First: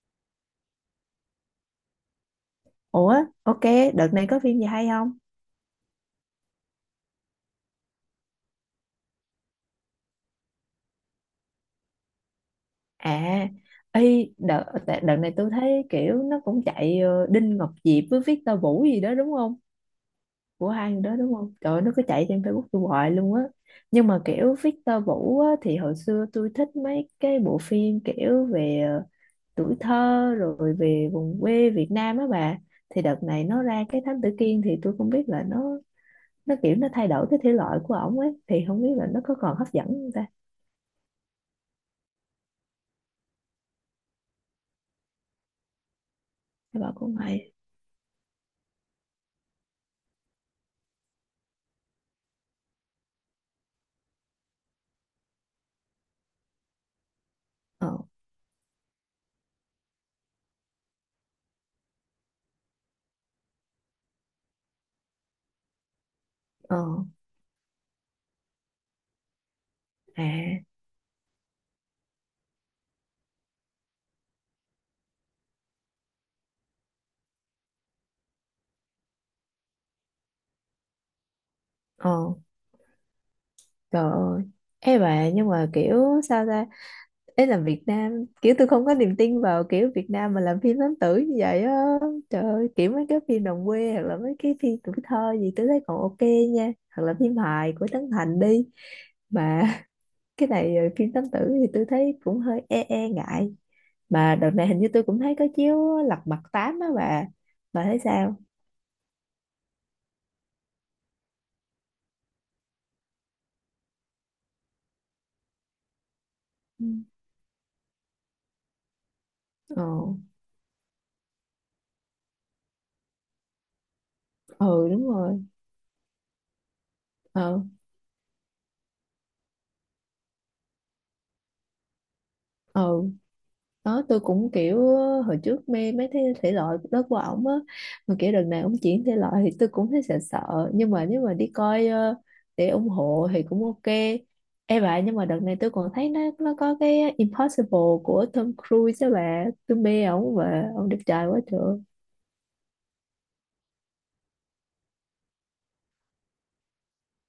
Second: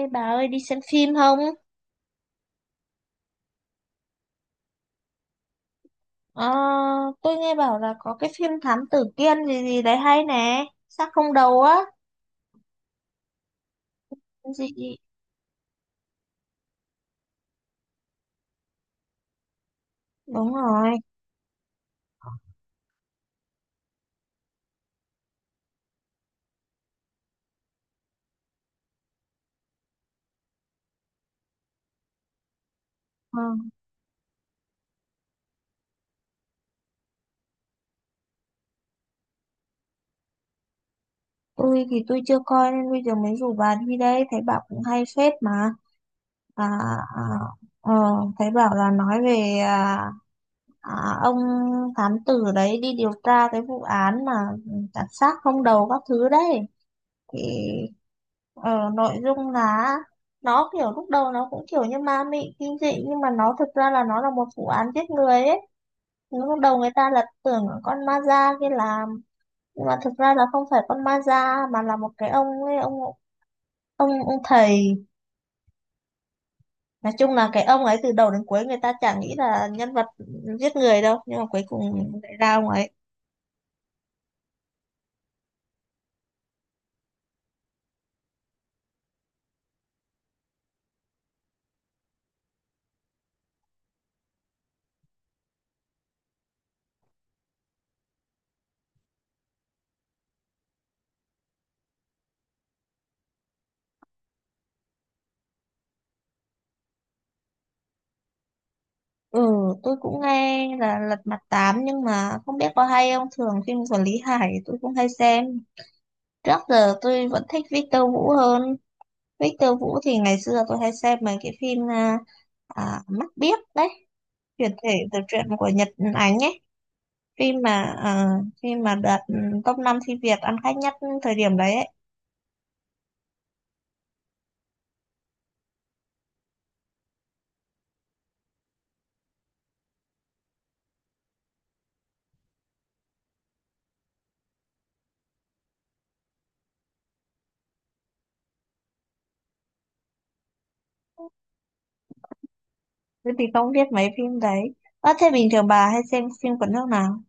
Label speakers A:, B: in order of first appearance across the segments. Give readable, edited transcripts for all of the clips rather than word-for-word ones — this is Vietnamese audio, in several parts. A: Ê bà ơi đi xem phim không?
B: Ủa, ok, đợt này có phim gì hay không?
A: Ờ, tôi nghe bảo là có cái phim Thám Tử Kiên gì gì đấy hay nè, Xác không đầu á.
B: À,
A: Gì?
B: đợt này tôi thấy kiểu nó cũng chạy Đinh Ngọc Diệp với Victor Vũ gì đó đúng không?
A: Đúng
B: Của hai
A: rồi.
B: người đó đúng không? Trời ơi, nó cứ chạy trên Facebook tôi hoài luôn á. Nhưng mà kiểu Victor Vũ á, thì hồi xưa tôi thích mấy cái bộ phim kiểu về tuổi thơ rồi về vùng quê Việt Nam á bà. Thì đợt
A: Ờ,
B: này nó ra cái Thám Tử Kiên thì tôi không biết là nó kiểu nó thay đổi cái thể loại của ổng ấy thì không biết là nó có còn hấp dẫn không ta.
A: tôi thì tôi chưa coi nên bây giờ mới rủ bà đi đây, thấy bà cũng hay phết mà. À,
B: Hay bà cũng
A: à,
B: hay.
A: ờ, thấy bảo là nói về à, ông thám tử đấy đi điều tra cái vụ án mà đặt xác không đầu các thứ đấy. Thì
B: Ờ.
A: Nội dung là nó kiểu lúc đầu nó cũng kiểu như ma mị kinh dị, nhưng mà nó thực ra là nó là một vụ án giết người ấy. Lúc
B: Ờ.
A: đầu người ta là tưởng là con ma da kia làm, nhưng mà thực ra là không
B: À.
A: phải con ma da mà là một cái ông ấy, ông thầy. Nói chung là cái ông ấy từ đầu đến cuối người ta chả nghĩ là nhân vật giết người đâu, nhưng mà cuối cùng
B: Ờ.
A: lại ra ông ấy.
B: Trời ơi. Ê bà, nhưng mà kiểu sao ta, ấy là Việt Nam kiểu tôi không có niềm tin vào kiểu Việt Nam mà làm phim lãng tử như vậy á. Trời ơi, kiểu mấy cái phim đồng quê hoặc là mấy cái phim tuổi thơ gì tôi thấy còn ok nha, hoặc là phim hài của Trấn Thành đi mà cái này phim lãng tử thì tôi thấy cũng hơi e e ngại, mà đợt này hình như tôi cũng thấy có chiếu Lật Mặt Tám á bà thấy sao?
A: Ừ, tôi cũng nghe là Lật Mặt Tám, nhưng mà không biết có hay không, thường phim của Lý Hải tôi cũng hay xem. Trước
B: Ừ.
A: giờ tôi vẫn thích Victor Vũ hơn. Victor
B: Ờ.
A: Vũ thì ngày xưa tôi hay xem mấy cái phim Mắt Biếc đấy, chuyển
B: Ừ,
A: thể
B: đúng
A: từ truyện
B: rồi.
A: của Nhật Ánh ấy. Phim
B: Ờ.
A: mà à, Phim mà đạt top 5 phim Việt ăn khách nhất thời điểm đấy ấy.
B: Ừ. Đó tôi cũng kiểu hồi trước mê mấy cái thể loại đó của ổng á, mà kiểu đợt này ổng chuyển thể loại thì tôi cũng thấy sợ sợ, nhưng mà nếu mà đi coi để ủng hộ thì cũng ok. Ê bà, nhưng mà đợt này tôi còn thấy nó có cái Impossible của Tom Cruise đó bà, tôi mê ổng và ổng đẹp trai quá trời.
A: Tôi thì không biết mấy phim đấy. À, thế bình thường bà hay xem phim của nước nào?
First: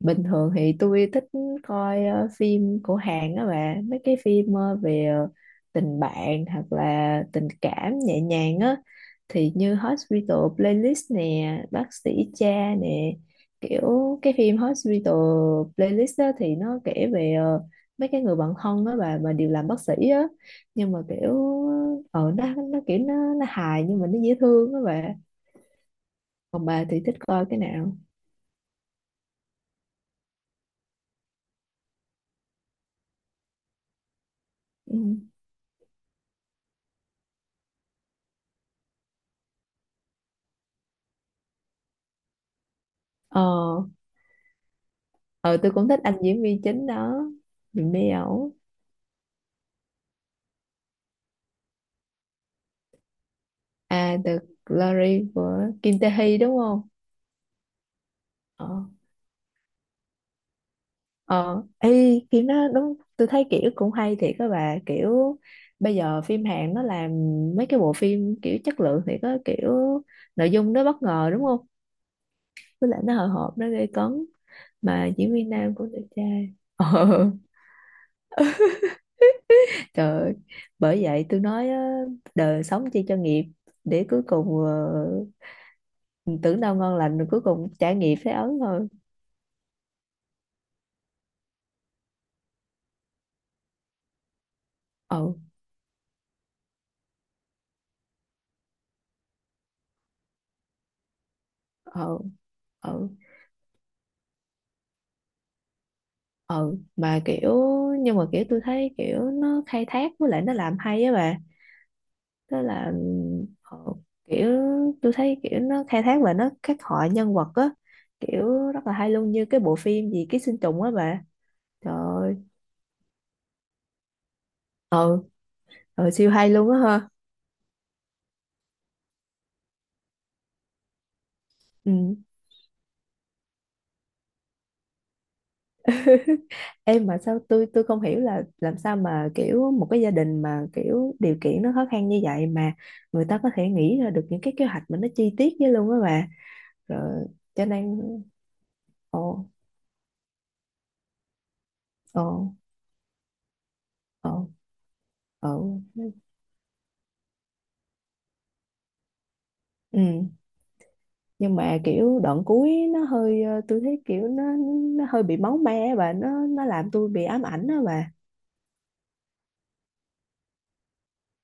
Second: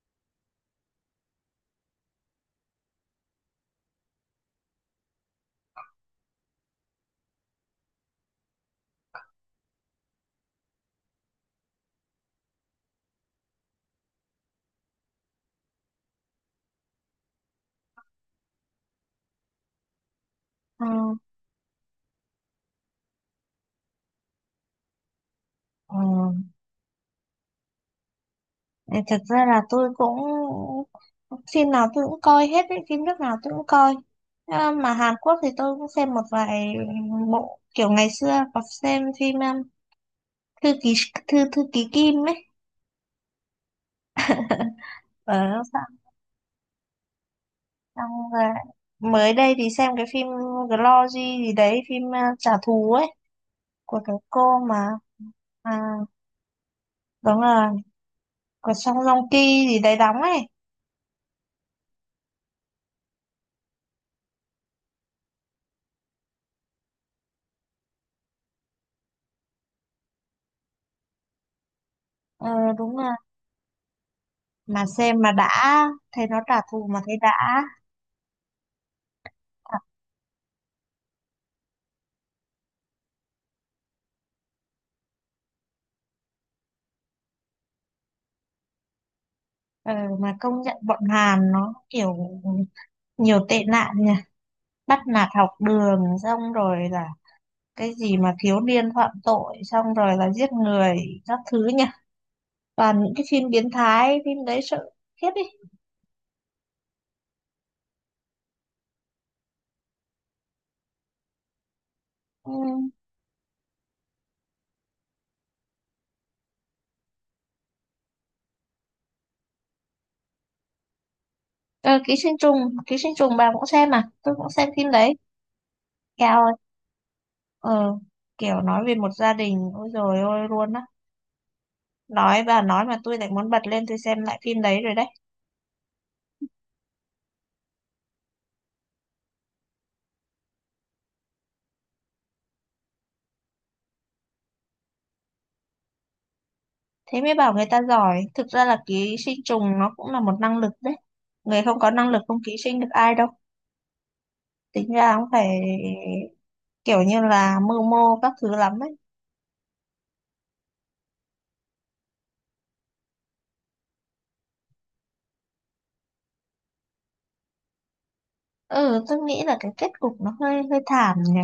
B: Bình thường thì tôi thích coi phim của Hàn đó bà, mấy cái phim về tình bạn hoặc là tình cảm nhẹ nhàng á, thì như Hospital Playlist nè, bác sĩ cha nè, kiểu cái phim Hospital Playlist á thì nó kể về mấy cái người bạn thân đó bà mà đều làm bác sĩ á,
A: Ờ,
B: nhưng mà kiểu nó kiểu nó hài nhưng mà nó dễ thương đó bà.
A: ờ.
B: Còn bà thì thích coi cái nào?
A: Ờ, thật ra là tôi cũng phim nào tôi cũng coi hết ấy, phim nước nào tôi cũng coi. À, mà
B: Ừ.
A: Hàn Quốc thì tôi cũng xem một vài bộ, kiểu ngày xưa có xem phim thư ký thư thư ký Kim ấy.
B: Ờ. Ờ,
A: Ở
B: tôi
A: sao,
B: cũng thích anh diễn viên chính đó, mình mê
A: xong rồi
B: ẩu.
A: mới đây thì xem cái phim Glory gì đấy, phim trả thù ấy của cái
B: À, The
A: cô mà,
B: Glory của
A: à,
B: Kim Tae Hee đúng không?
A: đúng là
B: Ờ.
A: của Song Joong Ki gì đấy đóng ấy.
B: Ờ, Kim nó đúng tôi thấy kiểu cũng hay thiệt các bà, kiểu bây giờ phim Hàn nó làm mấy cái bộ phim kiểu chất lượng thì có kiểu nội dung nó bất ngờ đúng không,
A: ờ,
B: với
A: Đúng
B: lại
A: là
B: nó hồi hộp nó gây cấn,
A: mà
B: mà
A: xem mà
B: diễn
A: đã,
B: viên nam cũng đẹp
A: thấy nó
B: trai
A: trả
B: ờ
A: thù mà thấy đã. à,
B: Trời ơi. Bởi vậy tôi nói á, đời sống chi cho nghiệp để cuối cùng mình tưởng đâu ngon lành rồi cuối cùng trải nghiệm thấy ớn thôi.
A: Ờ, mà công nhận bọn Hàn nó kiểu nhiều tệ nạn nhỉ, bắt nạt
B: Ừ.
A: học đường, xong rồi là cái gì mà thiếu niên phạm tội xong rồi là giết người các thứ nhỉ.
B: Ừ.
A: Toàn
B: Ừ.
A: những cái phim biến thái, phim đấy sợ khiếp đi.
B: Ừ. Mà kiểu nhưng mà kiểu tôi thấy kiểu nó khai thác với lại nó làm hay á bà.
A: Ừ.
B: Tức là ừ, kiểu tôi thấy kiểu nó khai thác và nó khắc họa nhân vật á, kiểu rất là hay luôn, như cái bộ phim gì ký sinh trùng á bà, trời
A: Ờ, ký
B: ơi.
A: sinh trùng, ký sinh trùng bà cũng xem à, tôi cũng xem phim đấy.
B: Ừ. Ừ, siêu
A: Cao
B: hay
A: ơi,
B: luôn á ha.
A: ờ, kiểu nói về một gia đình ôi rồi ôi luôn á.
B: Ừ.
A: Nói bà nói mà tôi lại muốn bật lên tôi xem lại phim đấy rồi đấy.
B: Em mà sao tôi không hiểu là làm sao mà kiểu một cái gia đình mà kiểu điều kiện nó khó khăn như vậy mà người ta có thể nghĩ ra được những cái kế hoạch mà nó chi tiết với luôn á bà.
A: Thế
B: Rồi
A: mới bảo
B: cho
A: người ta
B: nên
A: giỏi. Thực ra là ký
B: ồ.
A: sinh trùng nó cũng là một năng lực đấy. Người không có năng lực
B: Ồ.
A: không ký sinh được ai đâu.
B: Ồ.
A: Tính ra cũng
B: Ồ.
A: phải kiểu như là mưu mô các thứ lắm ấy.
B: Ừ, nhưng mà kiểu đoạn cuối nó hơi tôi thấy kiểu nó hơi bị máu me á bà, nó làm tôi bị ám ảnh đó bà.
A: Ừ, tôi nghĩ là cái kết cục nó hơi hơi thảm nhỉ.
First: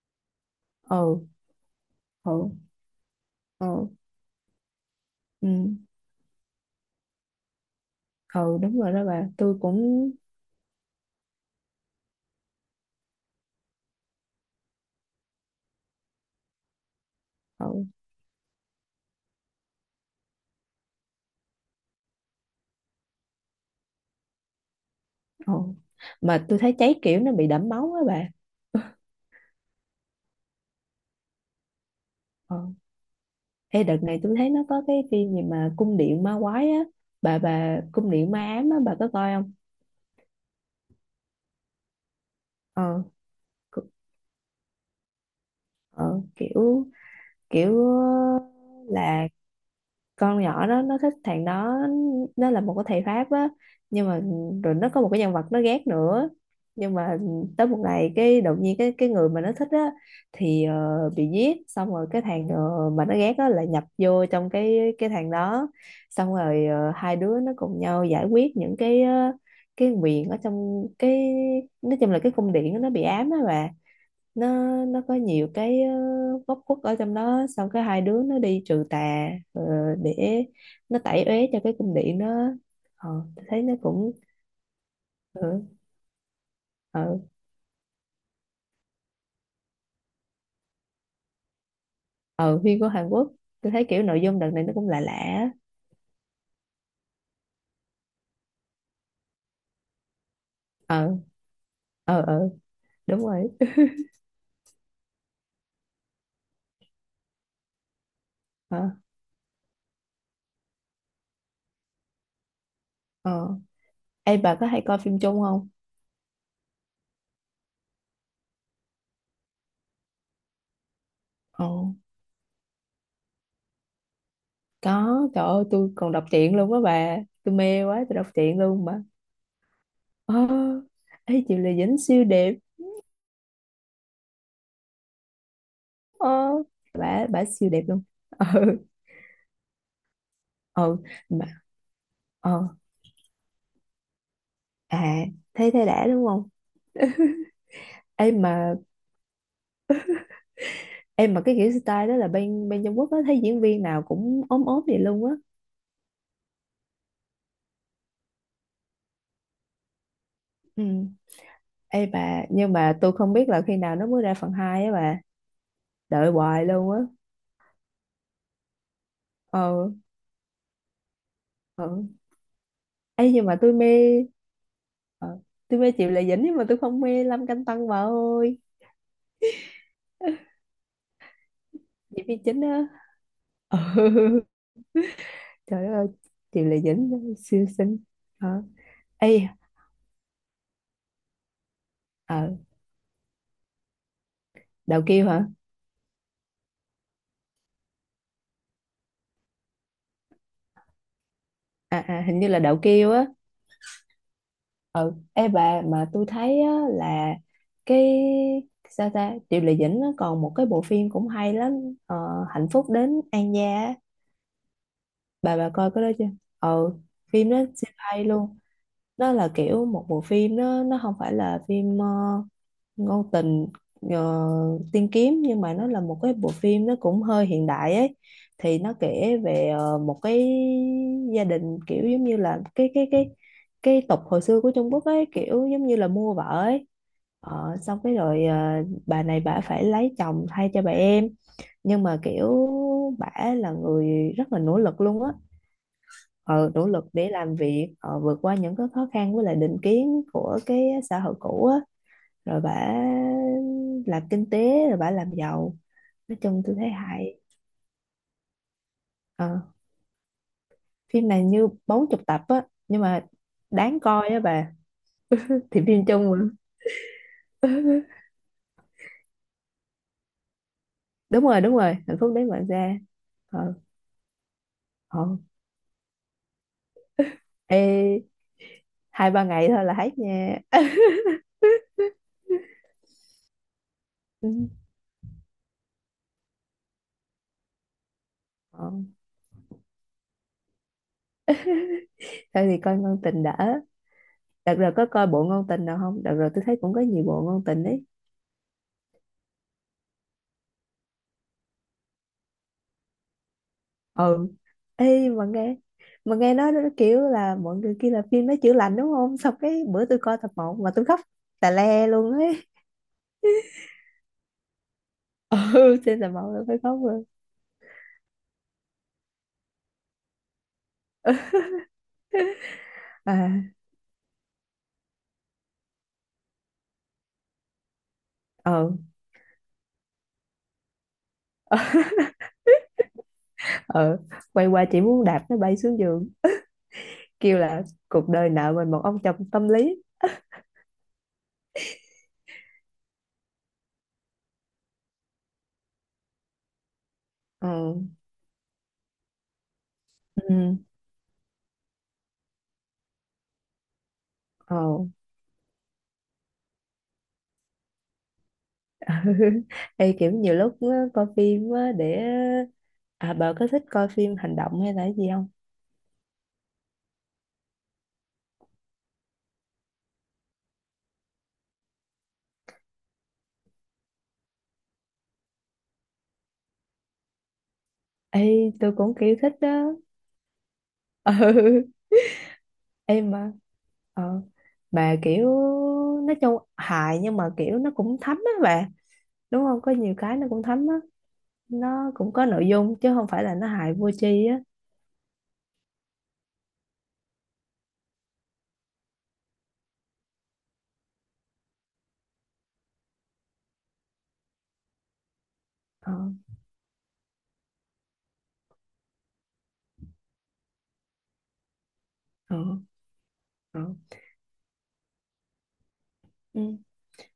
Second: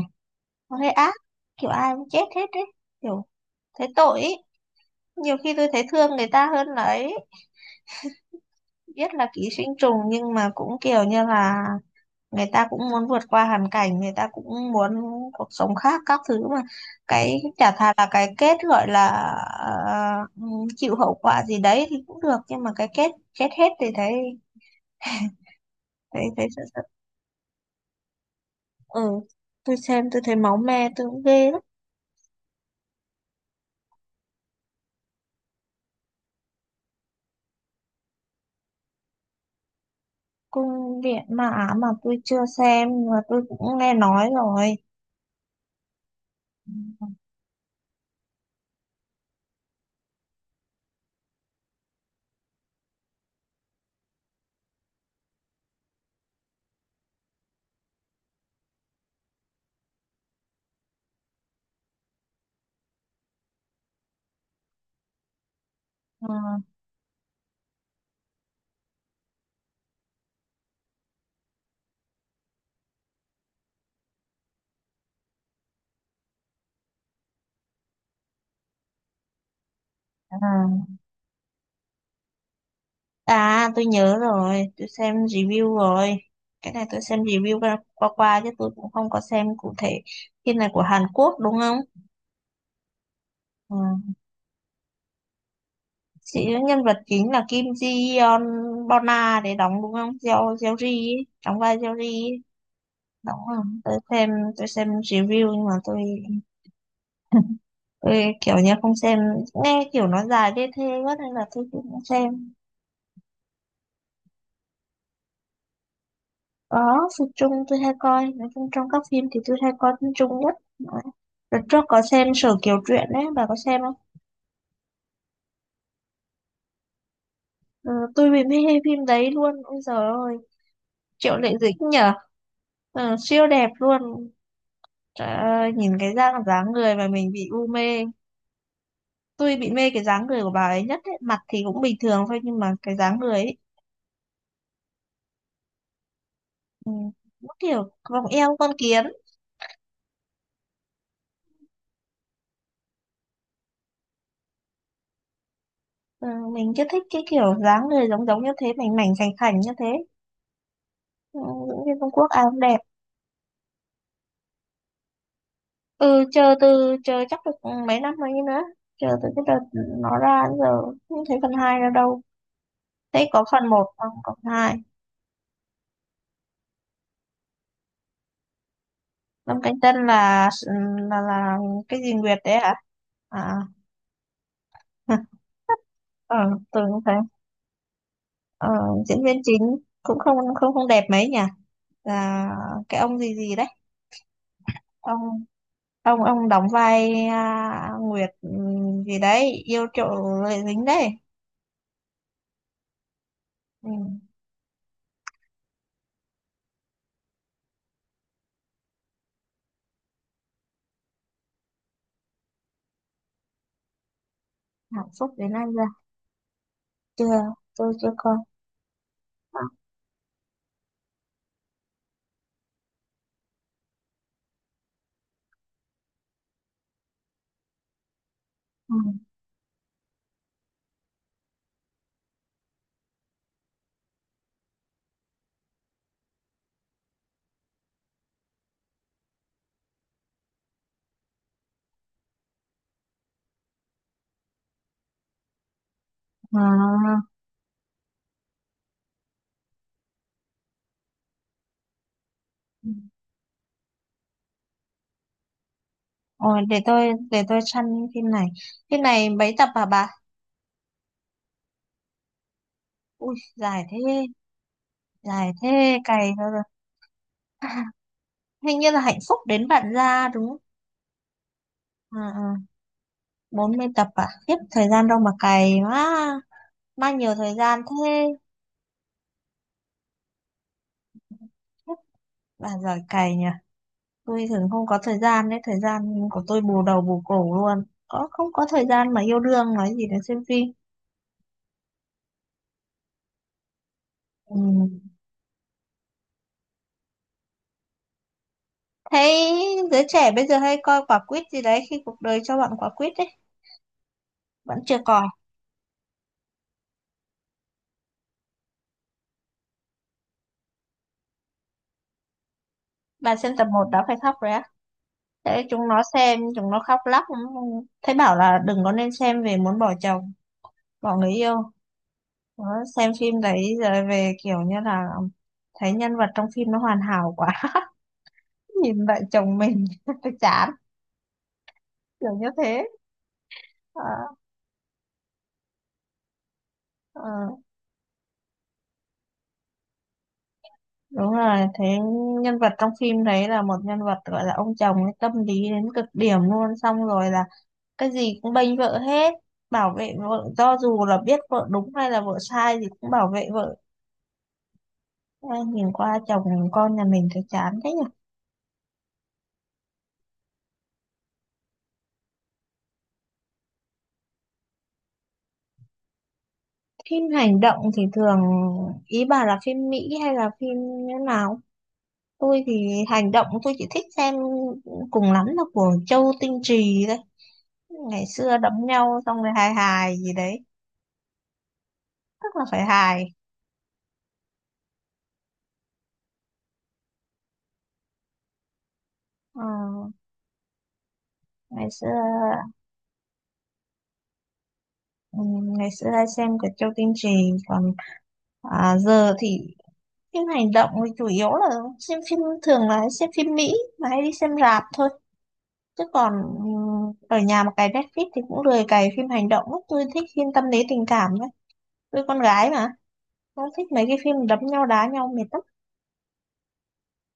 A: Nó hơi ác.
B: Ừ.
A: Kiểu ai cũng chết hết
B: Ừ.
A: đấy. Kiểu
B: Ừ.
A: thấy tội ấy. Nhiều
B: Ừ.
A: khi tôi thấy thương người ta hơn là ấy.
B: Ừ, đúng rồi đó
A: Biết là
B: bà,
A: ký
B: tôi
A: sinh trùng
B: cũng
A: nhưng mà cũng kiểu như là người ta cũng muốn vượt qua hoàn cảnh, người ta cũng muốn cuộc sống khác các thứ mà. Cái chả
B: ừ.
A: thà là cái kết gọi là ờ, chịu hậu quả gì đấy thì cũng được, nhưng mà cái kết chết hết thì thấy
B: Ồ.
A: thấy
B: Mà
A: thấy
B: tôi
A: sợ
B: thấy
A: sợ.
B: cháy kiểu nó bị đẫm máu á bà.
A: Ừ, tôi xem tôi thấy máu me tôi cũng ghê lắm.
B: Ờ. Ê, đợt này tôi thấy nó có cái phim gì mà cung điện ma quái á, bà cung điện ma ám á bà có coi không?
A: Cung điện ma ám mà tôi chưa xem,
B: Ờ,
A: nhưng mà tôi cũng
B: cu-
A: nghe nói rồi.
B: ờ kiểu kiểu ờ, là con nhỏ đó nó thích thằng đó, nó là một cái thầy Pháp á, nhưng mà rồi nó có một cái nhân vật nó ghét nữa, nhưng mà tới một ngày cái đột nhiên cái người mà nó thích á thì bị giết, xong rồi cái thằng mà nó ghét á là nhập vô trong cái thằng đó,
A: Ừ.
B: xong rồi hai đứa nó cùng nhau giải quyết những cái cái nguyện ở trong cái, nói chung là cái cung điện đó, nó bị ám á bà, nó nó có nhiều cái góc khuất ở trong đó, xong cái hai đứa nó đi trừ tà
A: Ừ.
B: để nó tẩy uế cho cái cung điện đó ờ, tôi thấy
A: À,
B: nó
A: tôi
B: cũng
A: nhớ rồi, tôi xem
B: ờ
A: review rồi. Cái này tôi
B: ờ
A: xem review qua qua, qua chứ tôi cũng không có xem cụ thể. Phim này của Hàn Quốc đúng không?
B: ờ phim của Hàn Quốc. Tôi
A: Ừ.
B: thấy kiểu nội dung đợt này nó cũng lạ lạ á.
A: Chị nhân vật chính là Kim Ji Yeon Bona để đóng đúng không? Jeo Jeo Ri
B: Ờ.
A: ấy, đóng vai Jeo Ri
B: Ờ.
A: ấy.
B: Ờ, đúng
A: Đóng
B: rồi.
A: không? Tôi xem, tôi xem review nhưng mà tôi tôi kiểu như
B: Ờ.
A: không xem, nghe kiểu nó dài đê thê quá nên là tôi cũng không xem.
B: Ờ. Ê bà, có hay coi phim chung không?
A: Có, phim Trung tôi hay coi, nói chung trong các phim thì tôi hay coi phim Trung nhất. Đó. Đợt
B: Ờ,
A: trước có xem Sở Kiều Truyện đấy, bà có xem không?
B: có, trời ơi, tôi còn đọc truyện luôn á bà, tôi mê
A: Ừ,
B: quá tôi đọc
A: tôi bị mê
B: truyện
A: hay
B: luôn mà.
A: phim đấy luôn, ôi giời ơi,
B: Ờ.
A: Triệu
B: Ê,
A: Lệ
B: chị là
A: Dĩnh
B: dính
A: nhở.
B: siêu đều.
A: Ờ, siêu đẹp luôn. Trời ơi, nhìn cái
B: Ờ,
A: dáng dáng người mà
B: bả
A: mình
B: bả
A: bị u
B: siêu đẹp luôn
A: mê.
B: ừ.
A: Tôi bị mê cái dáng người của bà ấy nhất
B: Ừ,
A: ấy. Mặt
B: mà
A: thì cũng bình thường thôi nhưng
B: ờ
A: mà cái dáng người ấy,
B: à thấy thấy đã đúng không?
A: ừ, nó kiểu vòng
B: Em
A: eo con
B: mà
A: kiến.
B: em mà cái kiểu style đó là bên bên Trung Quốc á, thấy diễn viên nào cũng ốm ốm vậy luôn á.
A: Ừ, mình cứ thích cái kiểu dáng người giống giống như thế, mảnh mảnh khảnh khảnh như thế.
B: Ừ.
A: Ừ, những viên
B: Ê
A: Trung Quốc ai
B: bà,
A: cũng
B: nhưng
A: đẹp.
B: mà tôi không biết là khi nào nó mới ra phần 2 á bà.
A: Ừ,
B: Đợi hoài luôn á.
A: chờ chắc được mấy năm rồi nữa, chờ từ cái đợt
B: Ờ.
A: nó ra đến giờ không thấy phần hai ra
B: Ừ.
A: đâu, thấy
B: Ê,
A: có
B: nhưng mà
A: phần
B: tôi mê
A: một không có phần hai.
B: ờ, tôi mê Triệu Lệ Dĩnh nhưng mà tôi không mê Lâm Canh Tân bà ơi.
A: Lâm Cánh Chân là là là cái gì
B: Diễn
A: Nguyệt
B: viên
A: đấy
B: chính
A: hả?
B: á.
A: À.
B: Ừ. Trời ơi.
A: Ờ,
B: Chị Lệ
A: tưởng như thế.
B: Dĩnh siêu xinh. Hả?
A: Ờ, diễn
B: Ê.
A: viên chính cũng không không không đẹp mấy nhỉ, là
B: Ờ,
A: cái ông gì gì đấy.
B: đậu kiêu
A: ông
B: hả?
A: ông đóng vai à, Nguyệt gì đấy yêu trộm lệ dính đấy.
B: À, à, hình như là đậu kiêu á.
A: Ừ,
B: Ừ. Ê bà, mà tôi thấy á, là cái sao ta, Triệu Lệ Dĩnh nó còn một cái bộ phim cũng hay lắm, ờ, Hạnh phúc đến An gia á.
A: hạnh phúc đến
B: bà
A: nay
B: bà
A: giờ.
B: coi cái đó chưa? Ừ.
A: Chưa,
B: Phim đó
A: tôi
B: siêu
A: chưa
B: hay
A: coi.
B: luôn. Nó là kiểu một bộ phim, nó không phải là phim ngôn tình ờ, tiên kiếm, nhưng mà nó là một cái bộ phim nó cũng hơi hiện đại ấy. Thì nó
A: Ừ.
B: kể về một cái gia đình kiểu giống như là cái tục hồi xưa của Trung Quốc ấy, kiểu giống như là mua vợ ấy. Ờ, xong cái rồi bà này bà phải lấy chồng thay cho bà em, nhưng mà kiểu bả là người rất là nỗ lực luôn á, ờ, nỗ lực
A: À.
B: để làm việc vượt qua những cái khó khăn với lại định kiến của cái xã hội cũ á, rồi bả làm kinh tế rồi bả làm giàu, nói
A: Ôi,
B: chung tôi thấy hay.
A: để tôi săn phim này. Phim này mấy
B: Ờ,
A: tập hả bà?
B: phim này như 40 tập á nhưng mà
A: Ui,
B: đáng coi á bà.
A: dài
B: Thì
A: thế,
B: phim
A: cày
B: chung mà.
A: ra rồi. Hình như là hạnh phúc đến bạn ra đúng không?
B: Đúng rồi, đúng rồi, hạnh
A: À,
B: phúc đến
A: à,
B: bạn ra. Ờ.
A: 40 tập à? Khiếp, thời gian đâu mà
B: Ờ.
A: cày quá. Bao nhiều thời gian
B: Ê,
A: thế.
B: hai ba ngày thôi là hết nha
A: Khiếp, bà giỏi cày nhỉ. Tôi thường
B: Ừ.
A: không có thời gian đấy, thời gian của tôi bù đầu bù cổ luôn. Có không có thời
B: Ờ,
A: gian mà yêu đương nói gì đến xem phim.
B: thôi thì coi ngôn tình đã.
A: Ừ,
B: Đợt rồi có coi bộ ngôn tình nào không? Đợt rồi tôi thấy cũng có nhiều bộ ngôn tình ấy.
A: thấy giới trẻ bây giờ hay coi quả quýt gì đấy, khi cuộc đời cho bạn quả quýt đấy
B: Ừ.
A: vẫn chưa coi.
B: Ê, mà nghe nói nó kiểu là mọi người kia là phim nó chữa lành đúng không, xong cái bữa tôi coi tập một mà tôi khóc tà le luôn ấy.
A: Bạn xem tập một đã phải khóc rồi á? Thế chúng
B: Ừ,
A: nó
B: trên tập
A: xem
B: một là
A: chúng
B: phải
A: nó
B: khóc
A: khóc lóc.
B: luôn.
A: Thấy bảo là đừng có nên xem, về muốn bỏ chồng, bỏ người yêu, nó xem phim đấy
B: À.
A: rồi về kiểu như là thấy nhân vật trong phim nó hoàn hảo quá,
B: Ờ.
A: nhìn lại chồng mình chán kiểu như thế. Ờ,
B: Ờ, quay qua chỉ muốn đạp nó bay xuống giường,
A: ờ,
B: kêu là cuộc đời nợ mình một ông chồng tâm lý.
A: đúng rồi, thế nhân vật trong phim đấy là một nhân vật gọi là ông chồng ấy, tâm lý đến cực điểm luôn, xong rồi là
B: Ờ.
A: cái gì cũng bênh vợ hết, bảo vệ vợ cho
B: Ừ.
A: dù là biết vợ đúng hay là vợ sai thì cũng bảo vệ vợ.
B: Ờ.
A: Ai nhìn qua chồng con nhà mình thấy chán thế nhỉ?
B: Ê, kiểu nhiều lúc á, coi phim á, để à bà có thích coi phim hành động hay là cái gì không?
A: Phim hành động thì thường, ý bà là phim Mỹ hay là phim như nào? Tôi thì hành động tôi chỉ thích xem cùng lắm là của Châu Tinh Trì đấy, ngày xưa đấm
B: Ê, tôi cũng
A: nhau
B: kiểu
A: xong rồi
B: thích
A: hài
B: đó.
A: hài gì đấy,
B: Ừ.
A: tức là phải hài.
B: Em mà ờ mà kiểu nói chung hài nhưng mà kiểu nó cũng thấm á bà, đúng
A: Ờ,
B: không, có nhiều cái nó cũng thấm á,
A: ngày xưa,
B: nó cũng có nội dung chứ không phải là nó hài vô tri á.
A: ừ, ngày xưa hay xem của Châu Tinh Trì, còn giờ thì phim hành động thì chủ yếu là xem phim, thường là xem phim Mỹ mà hay đi xem rạp thôi. Chứ
B: Ờ.
A: còn ở nhà mà cài Netflix thì cũng lười cài phim hành động lắm. Tôi thích phim tâm lý tình cảm đấy. Tôi con
B: Ờ.
A: gái mà. Không
B: Ờ.
A: thích mấy cái phim đấm nhau đá nhau mệt lắm.
B: Ừ.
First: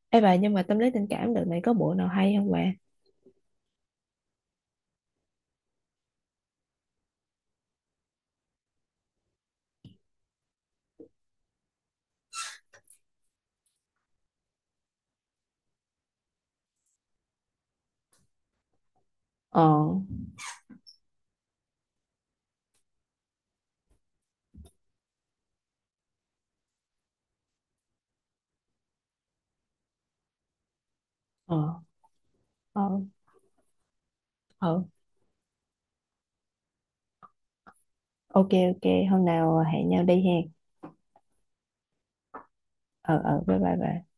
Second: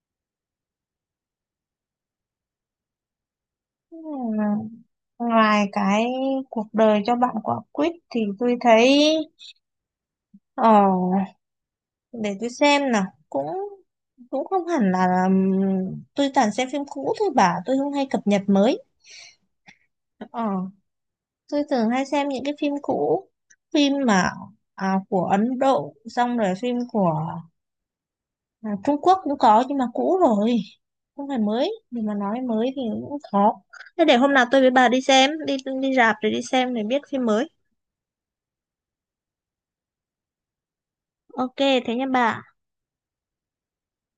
B: Ê bà, nhưng mà tâm lý tình cảm đợt này có bộ nào hay không bà?
A: Ừm, Ngoài cái cuộc đời cho bạn quả quýt thì tôi thấy... Ờ, để tôi xem nào. Cũng cũng không hẳn là, tôi toàn xem phim cũ thôi bà. Tôi không hay cập nhật mới.
B: Ờ.
A: Ờ. Tôi thường hay xem những cái phim cũ, phim mà của Ấn Độ, xong rồi phim của Trung Quốc cũng có nhưng mà cũ rồi, không phải
B: Ờ.
A: mới, nhưng mà nói mới thì
B: Ờ.
A: cũng khó. Thế để hôm nào tôi với
B: Ờ.
A: bà đi xem đi, đi rạp rồi đi xem để biết phim mới.
B: Ok, ok, hôm nào hẹn nhau đi hen.
A: Ok thế nha bà.
B: Ờ. Ờ, bye bye bà.